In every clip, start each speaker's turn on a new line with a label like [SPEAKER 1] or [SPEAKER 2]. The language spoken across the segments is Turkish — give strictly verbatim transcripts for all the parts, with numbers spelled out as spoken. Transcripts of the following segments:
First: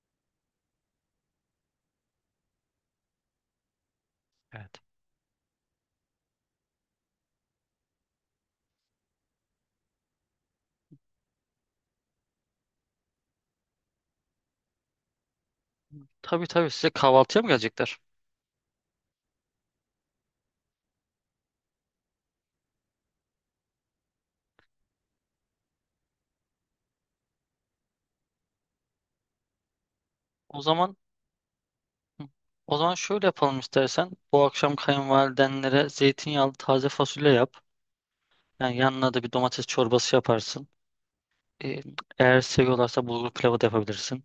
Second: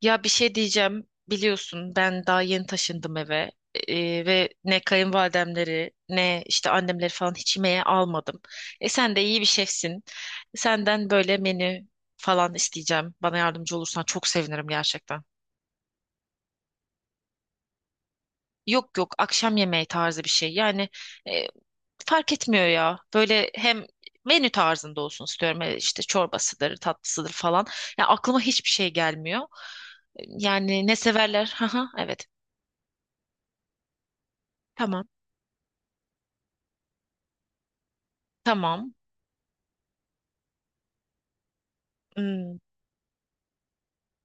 [SPEAKER 1] Ya bir şey diyeceğim. Biliyorsun ben daha yeni taşındım eve. Ee, ve
[SPEAKER 2] Evet.
[SPEAKER 1] ne kayınvalidemleri ne işte annemleri falan hiç yemeğe almadım. E sen de iyi bir şefsin. Senden böyle menü falan isteyeceğim. Bana yardımcı olursan çok sevinirim gerçekten.
[SPEAKER 2] Tabii tabii size kahvaltıya mı gelecekler?
[SPEAKER 1] Yok yok, akşam yemeği tarzı bir şey. Yani e, fark etmiyor ya. Böyle hem menü tarzında olsun istiyorum. E, İşte çorbasıdır, tatlısıdır falan. Ya aklıma hiçbir şey gelmiyor.
[SPEAKER 2] O
[SPEAKER 1] Yani
[SPEAKER 2] zaman
[SPEAKER 1] ne severler? Haha, evet.
[SPEAKER 2] o zaman şöyle yapalım istersen. Bu akşam
[SPEAKER 1] Tamam.
[SPEAKER 2] kayınvalidenlere zeytinyağlı taze fasulye yap. Yani
[SPEAKER 1] Tamam.
[SPEAKER 2] yanına da bir domates çorbası yaparsın. Ee, Eğer
[SPEAKER 1] Hmm,
[SPEAKER 2] seviyorlarsa bulgur pilavı da yapabilirsin.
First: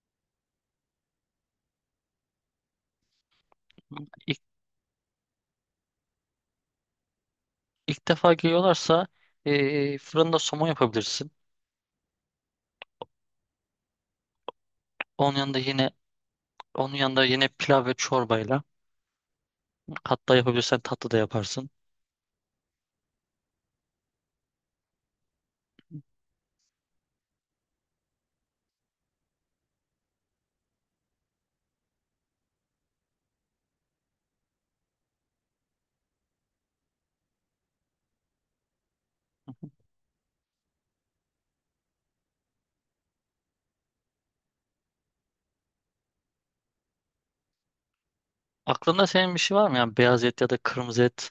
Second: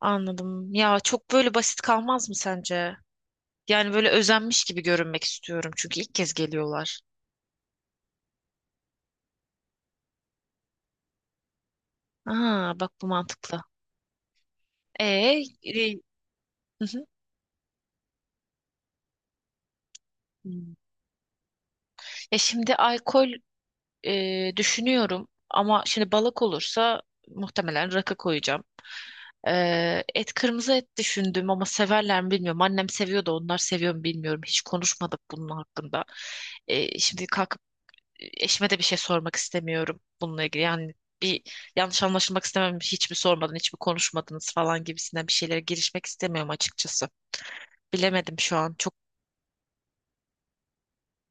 [SPEAKER 1] anladım. Ya çok böyle basit kalmaz mı sence? Yani böyle
[SPEAKER 2] İlk,
[SPEAKER 1] özenmiş gibi görünmek istiyorum çünkü ilk kez geliyorlar.
[SPEAKER 2] ilk defa geliyorlarsa ee, fırında somon yapabilirsin.
[SPEAKER 1] Aa, bak bu mantıklı.
[SPEAKER 2] Onun
[SPEAKER 1] E,
[SPEAKER 2] yanında yine
[SPEAKER 1] e, hı
[SPEAKER 2] onun
[SPEAKER 1] hı.
[SPEAKER 2] yanında yine pilav ve çorbayla hatta
[SPEAKER 1] Hmm.
[SPEAKER 2] yapabilirsen tatlı da yaparsın.
[SPEAKER 1] E şimdi alkol e, düşünüyorum ama şimdi balık olursa muhtemelen rakı koyacağım. E, et, kırmızı et düşündüm ama severler mi bilmiyorum. Annem seviyor da onlar seviyor mu bilmiyorum. Hiç konuşmadık bunun hakkında. E, şimdi kalkıp eşime de bir şey sormak istemiyorum bununla ilgili. Yani bir yanlış anlaşılmak istemem. Hiç mi sormadın, hiç mi konuşmadınız falan gibisinden bir şeylere girişmek istemiyorum açıkçası. Bilemedim şu an çok.
[SPEAKER 2] Aklında senin bir şey var mı? Yani beyaz et ya da kırmızı et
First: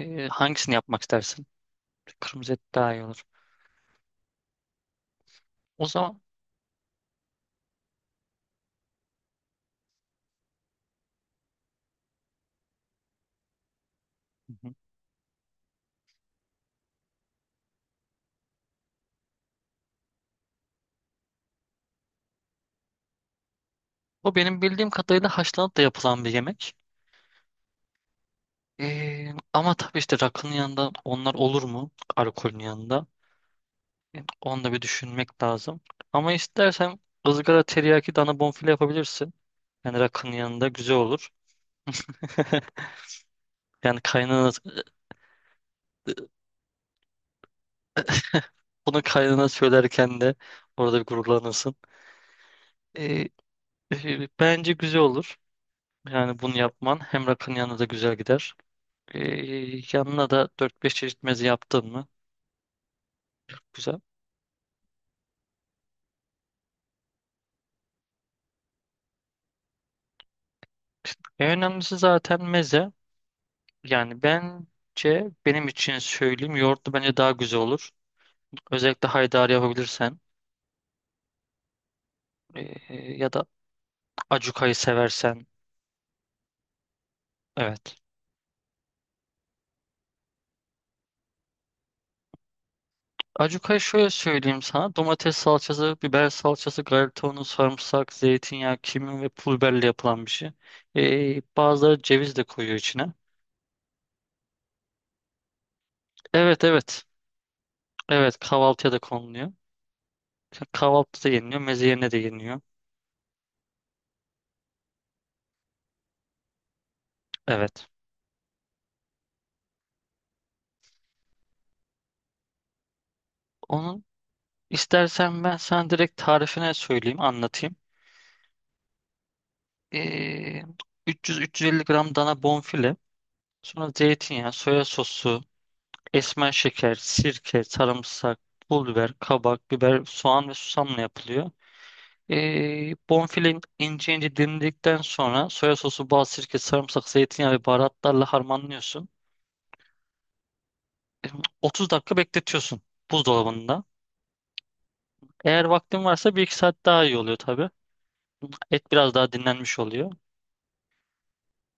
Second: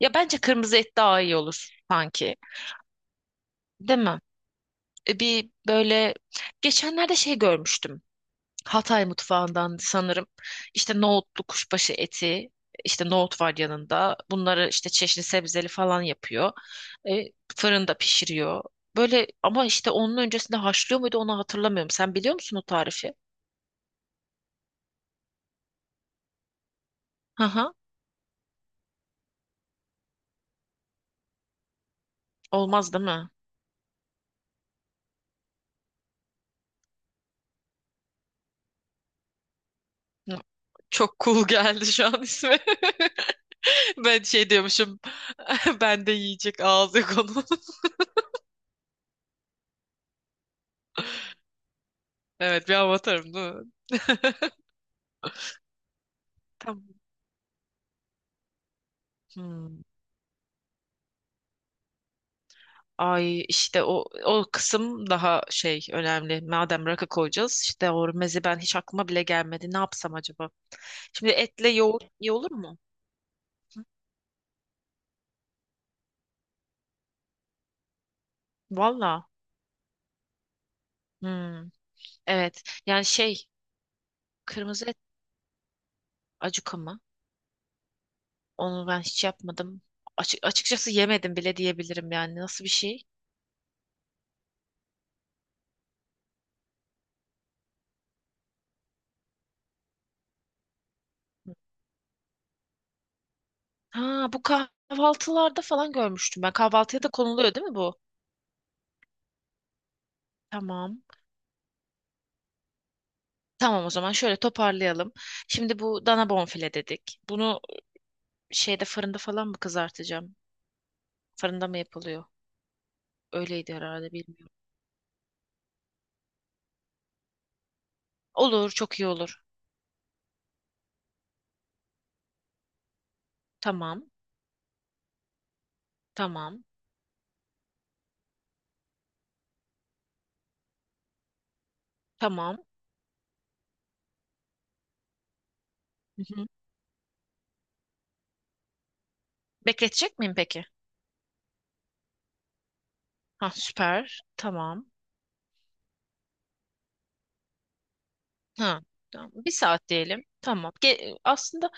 [SPEAKER 1] Ya bence
[SPEAKER 2] hangisini
[SPEAKER 1] kırmızı et
[SPEAKER 2] yapmak
[SPEAKER 1] daha iyi
[SPEAKER 2] istersin?
[SPEAKER 1] olur sanki.
[SPEAKER 2] Kırmızı et daha iyi olur.
[SPEAKER 1] Değil mi? E, Bir
[SPEAKER 2] O
[SPEAKER 1] böyle
[SPEAKER 2] zaman
[SPEAKER 1] geçenlerde şey görmüştüm. Hatay mutfağından sanırım. İşte nohutlu kuşbaşı eti, işte nohut var yanında.
[SPEAKER 2] hı
[SPEAKER 1] Bunları
[SPEAKER 2] hı,
[SPEAKER 1] işte çeşni sebzeli falan yapıyor. E, Fırında pişiriyor. Böyle ama işte onun öncesinde haşlıyor muydu onu hatırlamıyorum. Sen biliyor musun o tarifi?
[SPEAKER 2] bu benim bildiğim kadarıyla haşlanıp da yapılan bir yemek.
[SPEAKER 1] Hı hı.
[SPEAKER 2] Ee, ama tabii işte rakının yanında onlar olur mu? Alkolün
[SPEAKER 1] Olmaz değil
[SPEAKER 2] yanında.
[SPEAKER 1] mi?
[SPEAKER 2] Yani onu da bir düşünmek lazım. Ama istersen ızgara teriyaki dana bonfile yapabilirsin. Yani rakının
[SPEAKER 1] Hı.
[SPEAKER 2] yanında güzel
[SPEAKER 1] Çok
[SPEAKER 2] olur.
[SPEAKER 1] cool geldi şu an ismi.
[SPEAKER 2] Yani
[SPEAKER 1] Ben
[SPEAKER 2] kaynana,
[SPEAKER 1] şey diyormuşum. Ben de yiyecek ağzı konu.
[SPEAKER 2] bunu kaynana söylerken de orada bir gururlanırsın.
[SPEAKER 1] Evet bir
[SPEAKER 2] Ee,
[SPEAKER 1] avatarım değil mi?
[SPEAKER 2] e, Bence güzel olur. Yani bunu
[SPEAKER 1] Tamam.
[SPEAKER 2] yapman hem rakının yanında da güzel gider. Ee,
[SPEAKER 1] Hmm.
[SPEAKER 2] Yanına da dört beş çeşit meze yaptın mı?
[SPEAKER 1] Ay işte
[SPEAKER 2] Güzel.
[SPEAKER 1] o o kısım daha şey önemli. Madem rakı koyacağız, işte o meze ben hiç aklıma bile gelmedi. Ne yapsam acaba? Şimdi
[SPEAKER 2] En
[SPEAKER 1] etle
[SPEAKER 2] önemlisi
[SPEAKER 1] yoğurt iyi
[SPEAKER 2] zaten
[SPEAKER 1] olur mu?
[SPEAKER 2] meze. Yani bence benim için söyleyeyim yoğurtlu bence daha güzel olur. Özellikle
[SPEAKER 1] Valla.
[SPEAKER 2] haydari yapabilirsen
[SPEAKER 1] Hmm, evet. Yani
[SPEAKER 2] e, ya da
[SPEAKER 1] şey,
[SPEAKER 2] acukayı
[SPEAKER 1] kırmızı et
[SPEAKER 2] seversen.
[SPEAKER 1] acuka mı?
[SPEAKER 2] Evet.
[SPEAKER 1] Onu ben hiç yapmadım. Açık, açıkçası yemedim bile diyebilirim yani. Nasıl bir şey?
[SPEAKER 2] Acukayı şöyle söyleyeyim sana. Domates salçası, biber salçası, galeta unu, sarımsak, zeytinyağı, kimyon ve pul biberle yapılan bir şey. E, bazıları ceviz de koyuyor içine.
[SPEAKER 1] Ha, bu kahvaltılarda falan görmüştüm ben.
[SPEAKER 2] Evet,
[SPEAKER 1] Kahvaltıya
[SPEAKER 2] evet.
[SPEAKER 1] da konuluyor değil mi bu?
[SPEAKER 2] Evet, kahvaltıya da konuluyor.
[SPEAKER 1] Tamam.
[SPEAKER 2] Kahvaltıda yeniliyor. Meze yerine de yeniliyor.
[SPEAKER 1] Tamam, o zaman şöyle toparlayalım. Şimdi bu dana bonfile dedik. Bunu
[SPEAKER 2] Evet.
[SPEAKER 1] şeyde, fırında falan mı kızartacağım? Fırında mı yapılıyor? Öyleydi
[SPEAKER 2] onun
[SPEAKER 1] herhalde, bilmiyorum.
[SPEAKER 2] İstersen ben sana direkt tarifine söyleyeyim, anlatayım.
[SPEAKER 1] Olur, çok iyi olur.
[SPEAKER 2] Ee, üç yüz üç yüz elli gram dana bonfile, sonra
[SPEAKER 1] Tamam,
[SPEAKER 2] zeytinyağı, soya sosu, esmer
[SPEAKER 1] tamam,
[SPEAKER 2] şeker, sirke, sarımsak, pul biber, kabak, biber, soğan ve susamla yapılıyor.
[SPEAKER 1] tamam.
[SPEAKER 2] Ee, bonfile ince ince dilimledikten sonra soya sosu,
[SPEAKER 1] Hı
[SPEAKER 2] bal,
[SPEAKER 1] hı.
[SPEAKER 2] sirke, sarımsak, zeytinyağı ve baharatlarla harmanlıyorsun.
[SPEAKER 1] Bekletecek miyim peki?
[SPEAKER 2] Ee, otuz dakika bekletiyorsun
[SPEAKER 1] Ha,
[SPEAKER 2] buzdolabında.
[SPEAKER 1] süper. Tamam.
[SPEAKER 2] Eğer vaktin varsa bir iki saat daha iyi oluyor tabii.
[SPEAKER 1] Ha,
[SPEAKER 2] Et biraz
[SPEAKER 1] tamam.
[SPEAKER 2] daha
[SPEAKER 1] Bir
[SPEAKER 2] dinlenmiş
[SPEAKER 1] saat
[SPEAKER 2] oluyor.
[SPEAKER 1] diyelim. Tamam. Ge- aslında,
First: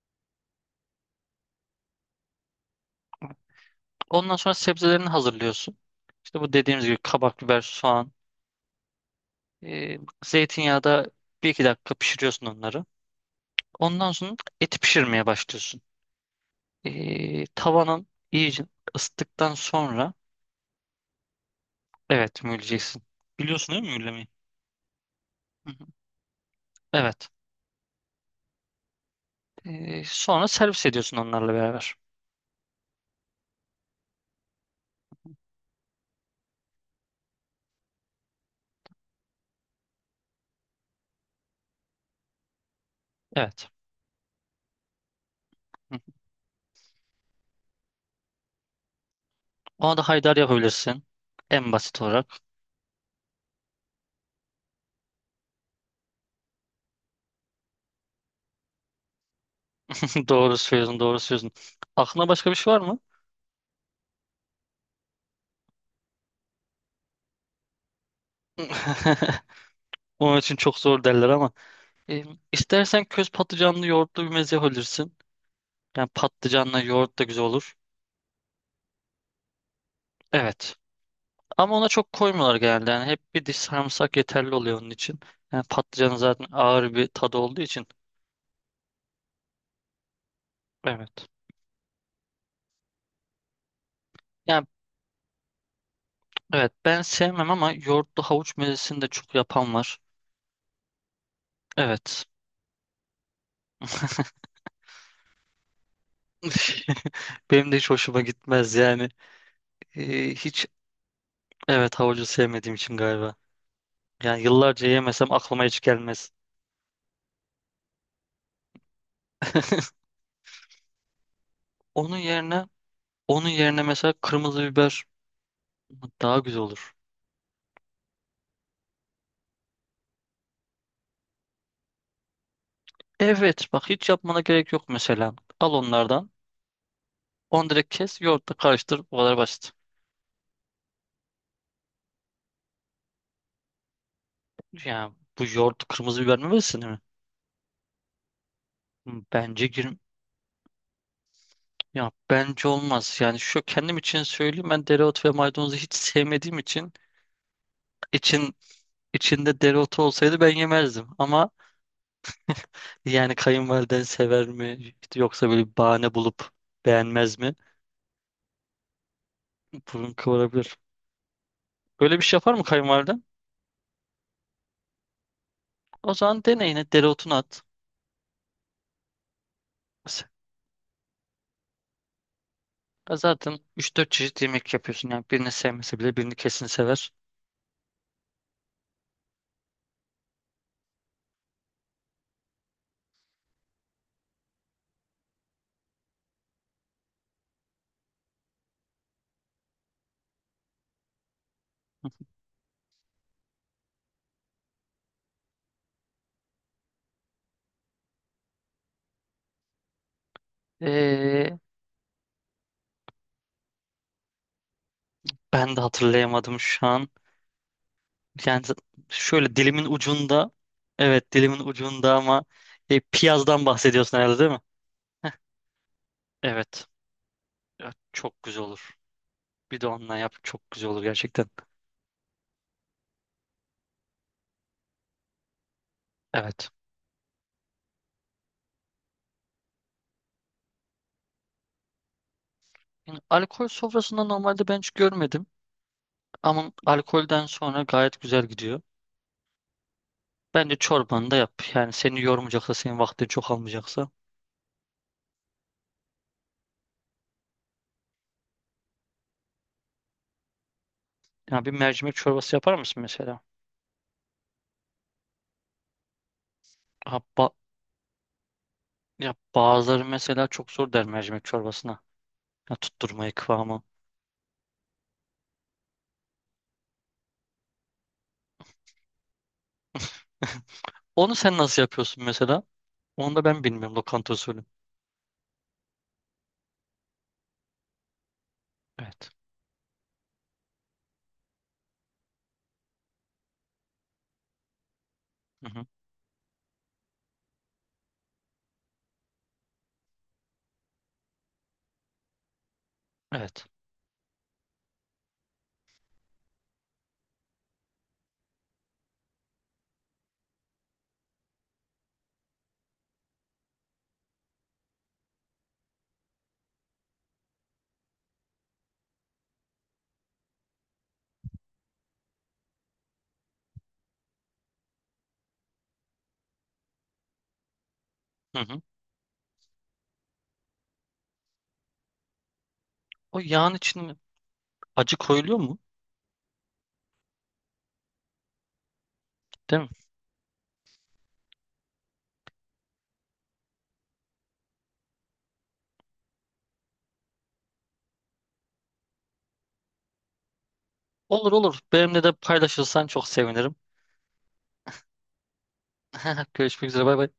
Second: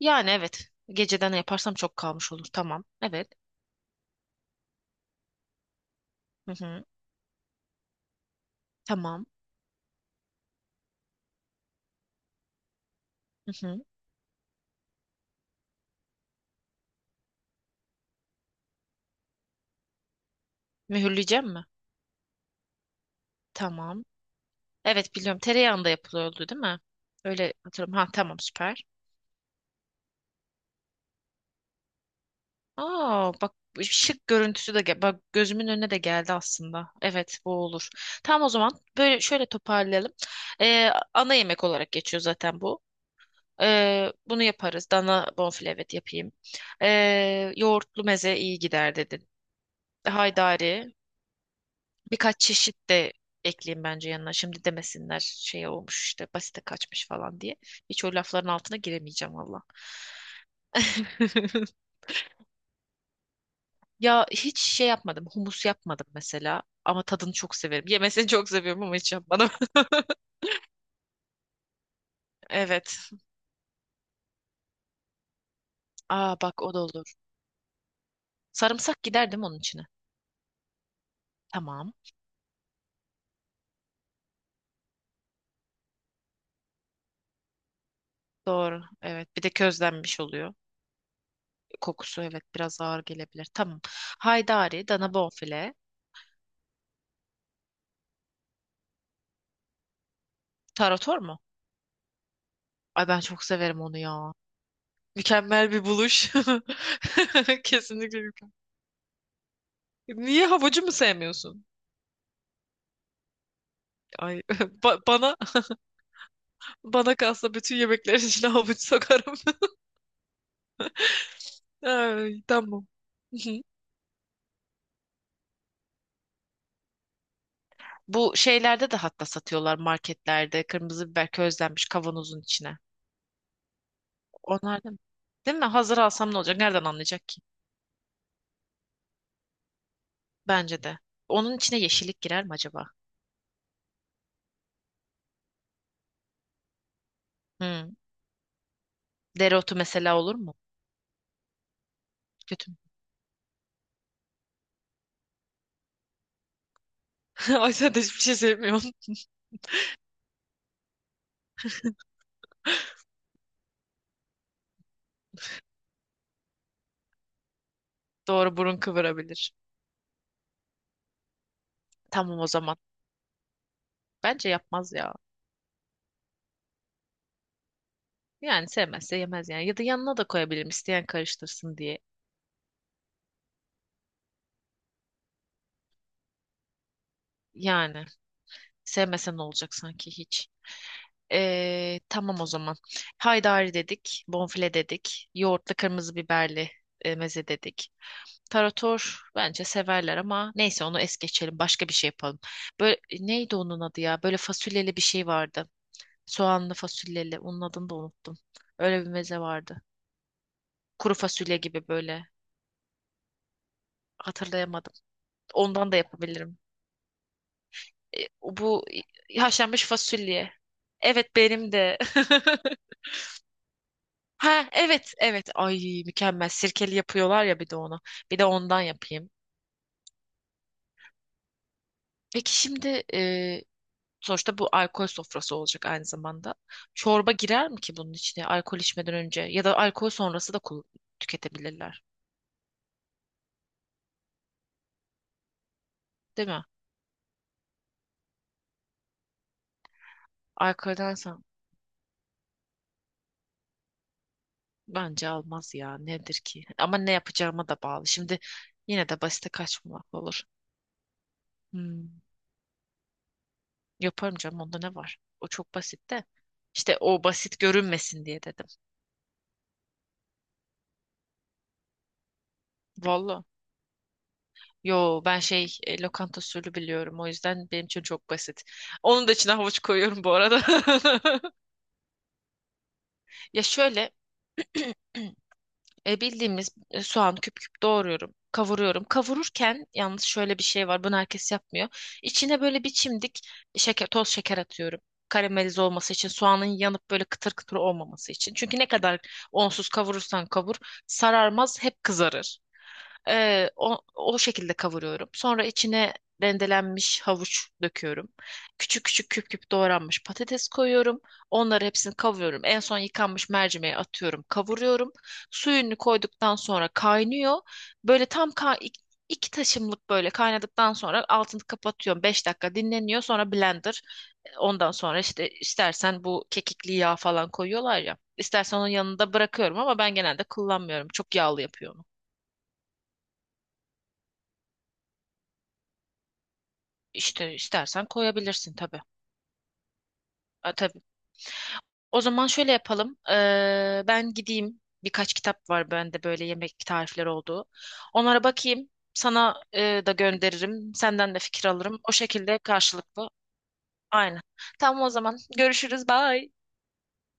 [SPEAKER 1] yani evet. Geceden yaparsam çok kalmış olur. Tamam. Evet.
[SPEAKER 2] Ondan sonra sebzelerini hazırlıyorsun. İşte bu
[SPEAKER 1] Hı
[SPEAKER 2] dediğimiz
[SPEAKER 1] hı.
[SPEAKER 2] gibi kabak, biber, soğan,
[SPEAKER 1] Tamam.
[SPEAKER 2] e, zeytinyağda bir iki dakika pişiriyorsun onları.
[SPEAKER 1] Hı hı.
[SPEAKER 2] Ondan sonra eti pişirmeye başlıyorsun. E, tavanın iyice ısıttıktan sonra
[SPEAKER 1] Mühürleyeceğim mi?
[SPEAKER 2] evet mühürleyeceksin. Biliyorsun değil mi
[SPEAKER 1] Tamam.
[SPEAKER 2] mühürlemeyi?
[SPEAKER 1] Evet, biliyorum.
[SPEAKER 2] Hı hı.
[SPEAKER 1] Tereyağında yapılıyordu değil mi?
[SPEAKER 2] Evet.
[SPEAKER 1] Öyle hatırlıyorum. Ha, tamam, süper.
[SPEAKER 2] E, sonra servis ediyorsun onlarla beraber.
[SPEAKER 1] Aa, bak şık görüntüsü de gel bak gözümün önüne de geldi aslında. Evet, bu olur. Tamam, o zaman böyle şöyle toparlayalım. Ee, Ana yemek olarak geçiyor zaten bu.
[SPEAKER 2] Evet.
[SPEAKER 1] Ee, bunu yaparız. Dana bonfile,
[SPEAKER 2] Hı
[SPEAKER 1] evet,
[SPEAKER 2] hı.
[SPEAKER 1] yapayım. Ee, yoğurtlu meze iyi gider dedin.
[SPEAKER 2] Ona da haydar
[SPEAKER 1] Haydari,
[SPEAKER 2] yapabilirsin. En basit olarak.
[SPEAKER 1] birkaç çeşit de ekleyeyim bence yanına. Şimdi demesinler şey olmuş işte, basite kaçmış falan diye. Hiç o lafların altına giremeyeceğim valla.
[SPEAKER 2] Doğru söylüyorsun, doğru söylüyorsun. Aklına başka bir şey var mı?
[SPEAKER 1] Ya hiç şey yapmadım. Humus yapmadım mesela. Ama tadını çok severim. Yemesini çok seviyorum ama hiç yapmadım.
[SPEAKER 2] Onun için çok zor derler ama. E, istersen
[SPEAKER 1] Evet.
[SPEAKER 2] köz patlıcanlı yoğurtlu bir meze olursun. Yani
[SPEAKER 1] Aa, bak o da
[SPEAKER 2] patlıcanla
[SPEAKER 1] olur.
[SPEAKER 2] yoğurt da güzel olur.
[SPEAKER 1] Sarımsak gider değil mi onun içine?
[SPEAKER 2] Evet. Ama ona
[SPEAKER 1] Tamam.
[SPEAKER 2] çok koymuyorlar genelde. Yani hep bir diş sarımsak yeterli oluyor onun için. Yani patlıcanın zaten ağır bir tadı olduğu için.
[SPEAKER 1] Doğru. Evet. Bir de közlenmiş oluyor.
[SPEAKER 2] Evet.
[SPEAKER 1] Kokusu, evet, biraz ağır gelebilir. Tamam.
[SPEAKER 2] Yani
[SPEAKER 1] Haydari, dana bonfile.
[SPEAKER 2] evet, ben sevmem ama yoğurtlu havuç mezesini de çok yapan var.
[SPEAKER 1] Tarator mu?
[SPEAKER 2] Evet.
[SPEAKER 1] Ay, ben çok severim onu ya. Mükemmel bir buluş.
[SPEAKER 2] Benim de hiç
[SPEAKER 1] Kesinlikle
[SPEAKER 2] hoşuma
[SPEAKER 1] mükemmel.
[SPEAKER 2] gitmez yani. Ee,
[SPEAKER 1] Niye,
[SPEAKER 2] hiç
[SPEAKER 1] havucu mu sevmiyorsun?
[SPEAKER 2] Evet, havucu sevmediğim için galiba.
[SPEAKER 1] Ay,
[SPEAKER 2] Yani yıllarca
[SPEAKER 1] ba-
[SPEAKER 2] yemesem
[SPEAKER 1] bana
[SPEAKER 2] aklıma hiç gelmez.
[SPEAKER 1] bana kalsa bütün yemeklerin içine havuç sokarım.
[SPEAKER 2] Onun
[SPEAKER 1] Ay,
[SPEAKER 2] yerine
[SPEAKER 1] tamam. Hı
[SPEAKER 2] onun
[SPEAKER 1] hı.
[SPEAKER 2] yerine mesela kırmızı biber daha güzel olur.
[SPEAKER 1] Bu şeylerde de hatta satıyorlar marketlerde. Kırmızı biber, közlenmiş, kavanozun içine.
[SPEAKER 2] Evet, bak hiç yapmana gerek
[SPEAKER 1] Onlar
[SPEAKER 2] yok
[SPEAKER 1] da mı?
[SPEAKER 2] mesela.
[SPEAKER 1] Değil mi?
[SPEAKER 2] Al
[SPEAKER 1] Hazır
[SPEAKER 2] onlardan.
[SPEAKER 1] alsam ne olacak? Nereden anlayacak ki?
[SPEAKER 2] Onu direkt kes, yoğurtla karıştır. Bu kadar basit.
[SPEAKER 1] Bence de. Onun içine yeşillik girer mi acaba?
[SPEAKER 2] Ya bu yoğurt kırmızı biber mi versin mi?
[SPEAKER 1] Hmm.
[SPEAKER 2] Hmm, bence
[SPEAKER 1] Dereotu
[SPEAKER 2] gir.
[SPEAKER 1] mesela olur mu?
[SPEAKER 2] Ya bence
[SPEAKER 1] Kötü mü?
[SPEAKER 2] olmaz. Yani şu kendim için söyleyeyim, ben dereotu ve maydanozu hiç sevmediğim için
[SPEAKER 1] Ay, sen de hiçbir şey
[SPEAKER 2] için
[SPEAKER 1] sevmiyorsun.
[SPEAKER 2] içinde dereotu olsaydı ben yemezdim. Ama yani kayınvaliden sever mi? İşte yoksa böyle bir bahane bulup beğenmez mi?
[SPEAKER 1] Doğru, burun kıvırabilir.
[SPEAKER 2] Burun kıvırabilir. Böyle bir şey
[SPEAKER 1] Tamam, o
[SPEAKER 2] yapar mı
[SPEAKER 1] zaman.
[SPEAKER 2] kayınvaliden?
[SPEAKER 1] Bence yapmaz ya.
[SPEAKER 2] O zaman deneyine dereotunu at.
[SPEAKER 1] Yani sevmezse yemez yani. Ya da yanına da koyabilirim, isteyen karıştırsın diye.
[SPEAKER 2] Ya zaten üç dört çeşit yemek yapıyorsun. Yani birini sevmese bile birini kesin sever.
[SPEAKER 1] Yani. Sevmesen ne olacak sanki hiç. Ee, tamam, o zaman. Haydari dedik, bonfile dedik, yoğurtlu kırmızı biberli e, meze dedik. Tarator bence severler ama neyse, onu es geçelim. Başka bir şey yapalım. Böyle neydi onun adı ya? Böyle fasulyeli bir şey vardı. Soğanlı fasulyeli. Onun adını da unuttum. Öyle bir meze vardı. Kuru fasulye
[SPEAKER 2] Ee,
[SPEAKER 1] gibi böyle. Hatırlayamadım.
[SPEAKER 2] Ben de
[SPEAKER 1] Ondan da yapabilirim.
[SPEAKER 2] hatırlayamadım şu an.
[SPEAKER 1] E,
[SPEAKER 2] Yani z-
[SPEAKER 1] bu
[SPEAKER 2] Şöyle dilimin
[SPEAKER 1] haşlanmış
[SPEAKER 2] ucunda.
[SPEAKER 1] fasulye.
[SPEAKER 2] Evet,
[SPEAKER 1] Evet,
[SPEAKER 2] dilimin
[SPEAKER 1] benim de.
[SPEAKER 2] ucunda ama e, piyazdan bahsediyorsun herhalde değil mi?
[SPEAKER 1] Ha, evet evet, ay mükemmel,
[SPEAKER 2] Evet.
[SPEAKER 1] sirkeli yapıyorlar ya, bir de
[SPEAKER 2] Ya,
[SPEAKER 1] onu, bir
[SPEAKER 2] çok
[SPEAKER 1] de
[SPEAKER 2] güzel
[SPEAKER 1] ondan
[SPEAKER 2] olur.
[SPEAKER 1] yapayım.
[SPEAKER 2] Bir de onunla yap, çok güzel olur gerçekten.
[SPEAKER 1] Peki şimdi e, sonuçta bu alkol sofrası olacak aynı zamanda.
[SPEAKER 2] Evet.
[SPEAKER 1] Çorba girer mi ki bunun içine alkol içmeden önce, ya da alkol sonrası da kul- tüketebilirler
[SPEAKER 2] Yani alkol sofrasında normalde ben hiç görmedim.
[SPEAKER 1] değil mi?
[SPEAKER 2] Ama alkolden sonra gayet güzel gidiyor. Bence
[SPEAKER 1] Alkolden
[SPEAKER 2] çorbanı da
[SPEAKER 1] sonra
[SPEAKER 2] yap. Yani seni yormayacaksa, senin vaktini çok almayacaksa.
[SPEAKER 1] bence almaz ya, nedir ki ama ne yapacağıma da bağlı. Şimdi yine de basite kaçmamak olur.
[SPEAKER 2] Yani bir
[SPEAKER 1] Hmm,
[SPEAKER 2] mercimek çorbası yapar mısın mesela?
[SPEAKER 1] yaparım canım, onda ne var? O çok basit de, İşte
[SPEAKER 2] Ha,
[SPEAKER 1] o
[SPEAKER 2] ba-
[SPEAKER 1] basit görünmesin diye dedim.
[SPEAKER 2] Ya bazıları mesela çok zor der mercimek çorbasına. Ya tutturmayı,
[SPEAKER 1] Vallahi.
[SPEAKER 2] kıvamı.
[SPEAKER 1] Yo, ben şey, e, lokanta usulü biliyorum, o yüzden benim için çok basit. Onun da içine havuç koyuyorum bu arada.
[SPEAKER 2] Onu sen nasıl yapıyorsun mesela? Onu da
[SPEAKER 1] Ya
[SPEAKER 2] ben bilmiyorum
[SPEAKER 1] şöyle,
[SPEAKER 2] lokanta usulü.
[SPEAKER 1] e, bildiğimiz e, soğan, küp küp doğruyorum. Kavuruyorum.
[SPEAKER 2] Evet.
[SPEAKER 1] Kavururken yalnız şöyle bir şey var. Bunu herkes yapmıyor. İçine böyle bir çimdik şeker, toz şeker atıyorum.
[SPEAKER 2] Hı
[SPEAKER 1] Karamelize
[SPEAKER 2] hı.
[SPEAKER 1] olması için, soğanın yanıp böyle kıtır kıtır olmaması için. Çünkü ne kadar onsuz kavurursan kavur, sararmaz, hep kızarır.
[SPEAKER 2] Evet.
[SPEAKER 1] Ee, o, o şekilde kavuruyorum. Sonra içine rendelenmiş havuç döküyorum. Küçük küçük, küp küp doğranmış patates koyuyorum. Onları hepsini kavuruyorum. En son yıkanmış mercimeği atıyorum, kavuruyorum. Suyunu koyduktan sonra kaynıyor. Böyle tam ka ik- iki taşımlık böyle kaynadıktan sonra altını kapatıyorum. Beş dakika dinleniyor. Sonra blender. Ondan sonra işte istersen bu kekikli yağ falan koyuyorlar ya.
[SPEAKER 2] Hı
[SPEAKER 1] İstersen
[SPEAKER 2] hı.
[SPEAKER 1] onun yanında bırakıyorum ama ben genelde kullanmıyorum. Çok yağlı yapıyorum.
[SPEAKER 2] O yağın içine acı koyuluyor mu?
[SPEAKER 1] İşte istersen koyabilirsin tabii.
[SPEAKER 2] Değil mi?
[SPEAKER 1] Ha, tabii. O zaman şöyle yapalım. Ee, ben gideyim. Birkaç kitap var bende böyle yemek tarifleri olduğu. Onlara bakayım. Sana e, da gönderirim. Senden de
[SPEAKER 2] Olur,
[SPEAKER 1] fikir
[SPEAKER 2] olur.
[SPEAKER 1] alırım. O
[SPEAKER 2] Benimle de
[SPEAKER 1] şekilde,
[SPEAKER 2] paylaşırsan çok
[SPEAKER 1] karşılıklı.
[SPEAKER 2] sevinirim.
[SPEAKER 1] Aynen. Tamam, o zaman. Görüşürüz. Bye.
[SPEAKER 2] Görüşmek üzere. Bay bay.